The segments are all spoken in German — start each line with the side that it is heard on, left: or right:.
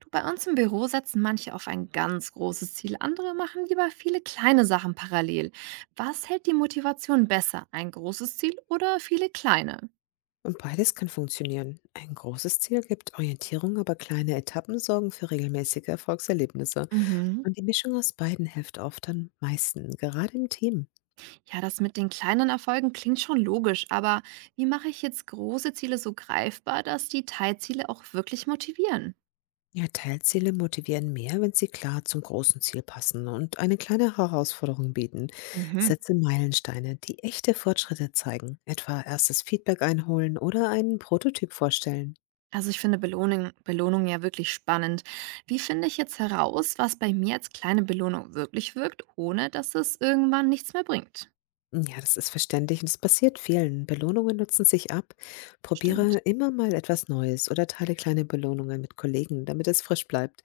right: Du, bei uns im Büro setzen manche auf ein ganz großes Ziel, andere machen lieber viele kleine Sachen parallel. Was hält die Motivation besser, ein großes Ziel oder viele kleine?
left: Und beides kann funktionieren. Ein großes Ziel gibt Orientierung, aber kleine Etappen sorgen für regelmäßige Erfolgserlebnisse.
right: Mhm.
left: Und die Mischung aus beiden hilft oft am meisten, gerade im Team.
right: Ja, das mit den kleinen Erfolgen klingt schon logisch, aber wie mache ich jetzt große Ziele so greifbar, dass die Teilziele auch wirklich motivieren?
left: Ja, Teilziele motivieren mehr, wenn sie klar zum großen Ziel passen und eine kleine Herausforderung bieten.
right: Mhm.
left: Setze Meilensteine, die echte Fortschritte zeigen, etwa erstes Feedback einholen oder einen Prototyp vorstellen.
right: Also ich finde Belohnung ja wirklich spannend. Wie finde ich jetzt heraus, was bei mir als kleine Belohnung wirklich wirkt, ohne dass es irgendwann nichts mehr bringt?
left: Ja, das ist verständlich und es passiert vielen. Belohnungen nutzen sich ab. Probiere
right: Stimmt.
left: immer mal etwas Neues oder teile kleine Belohnungen mit Kollegen, damit es frisch bleibt.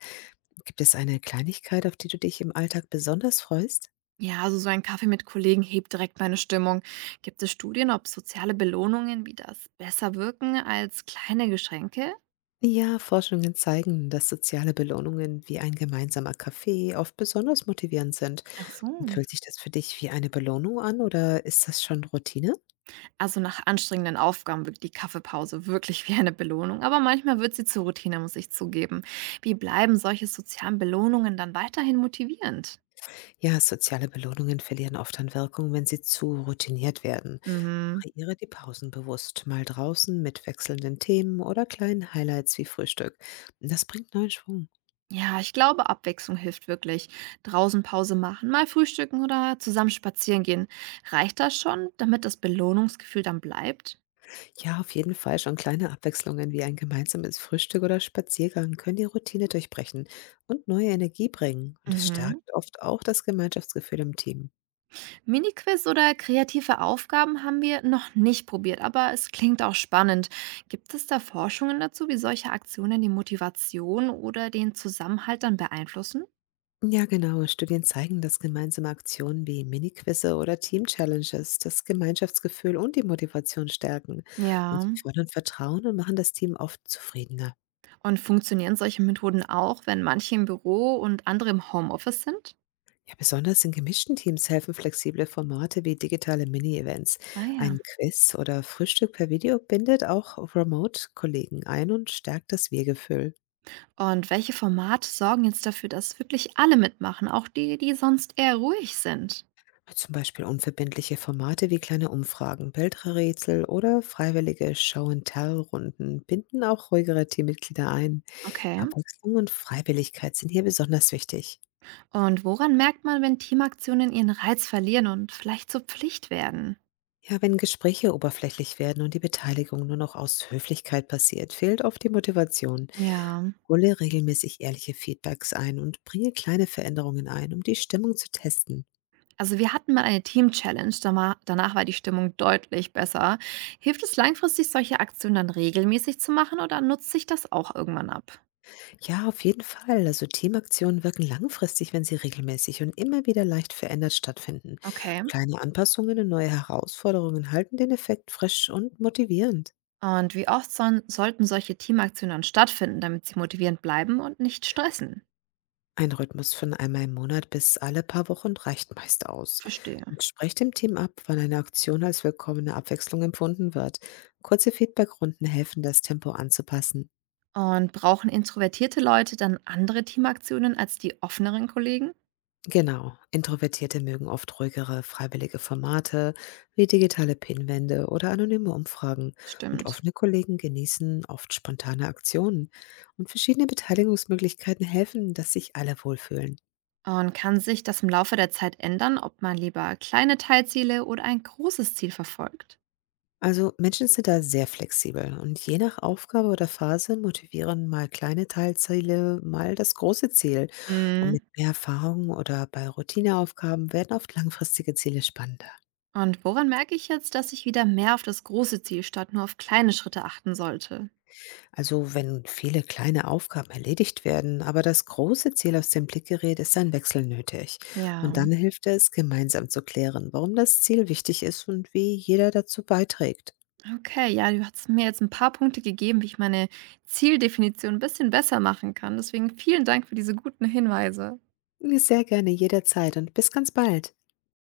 left: Gibt es eine Kleinigkeit, auf die du dich im Alltag besonders freust?
right: Ja, also so ein Kaffee mit Kollegen hebt direkt meine Stimmung. Gibt es Studien, ob soziale Belohnungen wie das besser wirken als kleine Geschenke?
left: Ja, Forschungen zeigen, dass soziale Belohnungen wie ein gemeinsamer Kaffee oft besonders motivierend sind.
right: Ach so.
left: Fühlt sich das für dich wie eine Belohnung an oder ist das schon Routine?
right: Also nach anstrengenden Aufgaben wirkt die Kaffeepause wirklich wie eine Belohnung, aber manchmal wird sie zur Routine, muss ich zugeben. Wie bleiben solche sozialen Belohnungen dann weiterhin motivierend?
left: Ja, soziale Belohnungen verlieren oft an Wirkung, wenn sie zu routiniert werden.
right: Mhm.
left: Variiere die Pausen bewusst, mal draußen mit wechselnden Themen oder kleinen Highlights wie Frühstück. Das bringt neuen Schwung.
right: Ja, ich glaube, Abwechslung hilft wirklich. Draußen Pause machen, mal frühstücken oder zusammen spazieren gehen. Reicht das schon, damit das Belohnungsgefühl dann bleibt?
left: Ja, auf jeden Fall schon kleine Abwechslungen wie ein gemeinsames Frühstück oder Spaziergang können die Routine durchbrechen und neue Energie bringen. Und es
right: Mhm.
left: stärkt oft auch das Gemeinschaftsgefühl im Team.
right: Miniquiz oder kreative Aufgaben haben wir noch nicht probiert, aber es klingt auch spannend. Gibt es da Forschungen dazu, wie solche Aktionen die Motivation oder den Zusammenhalt dann beeinflussen?
left: Ja, genau. Studien zeigen, dass gemeinsame Aktionen wie Mini-Quizze oder Team-Challenges das Gemeinschaftsgefühl und die Motivation stärken. Und
right: Ja.
left: sie fördern Vertrauen und machen das Team oft zufriedener.
right: Und funktionieren solche Methoden auch, wenn manche im Büro und andere im Homeoffice sind?
left: Besonders in gemischten Teams helfen flexible Formate wie digitale Mini-Events.
right: Ah ja.
left: Ein Quiz oder Frühstück per Video bindet auch Remote-Kollegen ein und stärkt das Wir-Gefühl.
right: Und welche Formate sorgen jetzt dafür, dass wirklich alle mitmachen, auch die, die sonst eher ruhig sind?
left: Zum Beispiel unverbindliche Formate wie kleine Umfragen, Bildrätsel oder freiwillige Show-and-Tell-Runden binden auch ruhigere Teammitglieder ein.
right: Okay.
left: Abwechslung und Freiwilligkeit sind hier besonders wichtig.
right: Und woran merkt man, wenn Teamaktionen ihren Reiz verlieren und vielleicht zur Pflicht werden?
left: Ja, wenn Gespräche oberflächlich werden und die Beteiligung nur noch aus Höflichkeit passiert, fehlt oft die Motivation.
right: Ja.
left: Hole regelmäßig ehrliche Feedbacks ein und bringe kleine Veränderungen ein, um die Stimmung zu testen.
right: Also wir hatten mal eine Team-Challenge, danach war die Stimmung deutlich besser. Hilft es langfristig, solche Aktionen dann regelmäßig zu machen oder nutzt sich das auch irgendwann ab?
left: Ja, auf jeden Fall. Also Teamaktionen wirken langfristig, wenn sie regelmäßig und immer wieder leicht verändert stattfinden.
right: Okay.
left: Kleine Anpassungen und neue Herausforderungen halten den Effekt frisch und motivierend.
right: Und wie oft sollten solche Teamaktionen dann stattfinden, damit sie motivierend bleiben und nicht stressen?
left: Ein Rhythmus von einmal im Monat bis alle paar Wochen reicht meist aus.
right: Verstehe.
left: Und sprecht dem Team ab, wann eine Aktion als willkommene Abwechslung empfunden wird. Kurze Feedbackrunden helfen, das Tempo anzupassen.
right: Und brauchen introvertierte Leute dann andere Teamaktionen als die offeneren Kollegen?
left: Genau. Introvertierte mögen oft ruhigere, freiwillige Formate wie digitale Pinwände oder anonyme Umfragen. Und
right: Stimmt.
left: offene Kollegen genießen oft spontane Aktionen. Und verschiedene Beteiligungsmöglichkeiten helfen, dass sich alle wohlfühlen.
right: Und kann sich das im Laufe der Zeit ändern, ob man lieber kleine Teilziele oder ein großes Ziel verfolgt?
left: Also Menschen sind da sehr flexibel und je nach Aufgabe oder Phase motivieren mal kleine Teilziele, mal das große Ziel. Und
right: Mm.
left: mit mehr Erfahrung oder bei Routineaufgaben werden oft langfristige Ziele spannender.
right: Und woran merke ich jetzt, dass ich wieder mehr auf das große Ziel statt nur auf kleine Schritte achten sollte?
left: Also wenn viele kleine Aufgaben erledigt werden, aber das große Ziel aus dem Blick gerät, ist ein Wechsel nötig.
right: Ja.
left: Und dann hilft es, gemeinsam zu klären, warum das Ziel wichtig ist und wie jeder dazu beiträgt.
right: Okay, ja, du hast mir jetzt ein paar Punkte gegeben, wie ich meine Zieldefinition ein bisschen besser machen kann. Deswegen vielen Dank für diese guten Hinweise.
left: Sehr gerne jederzeit und bis ganz bald.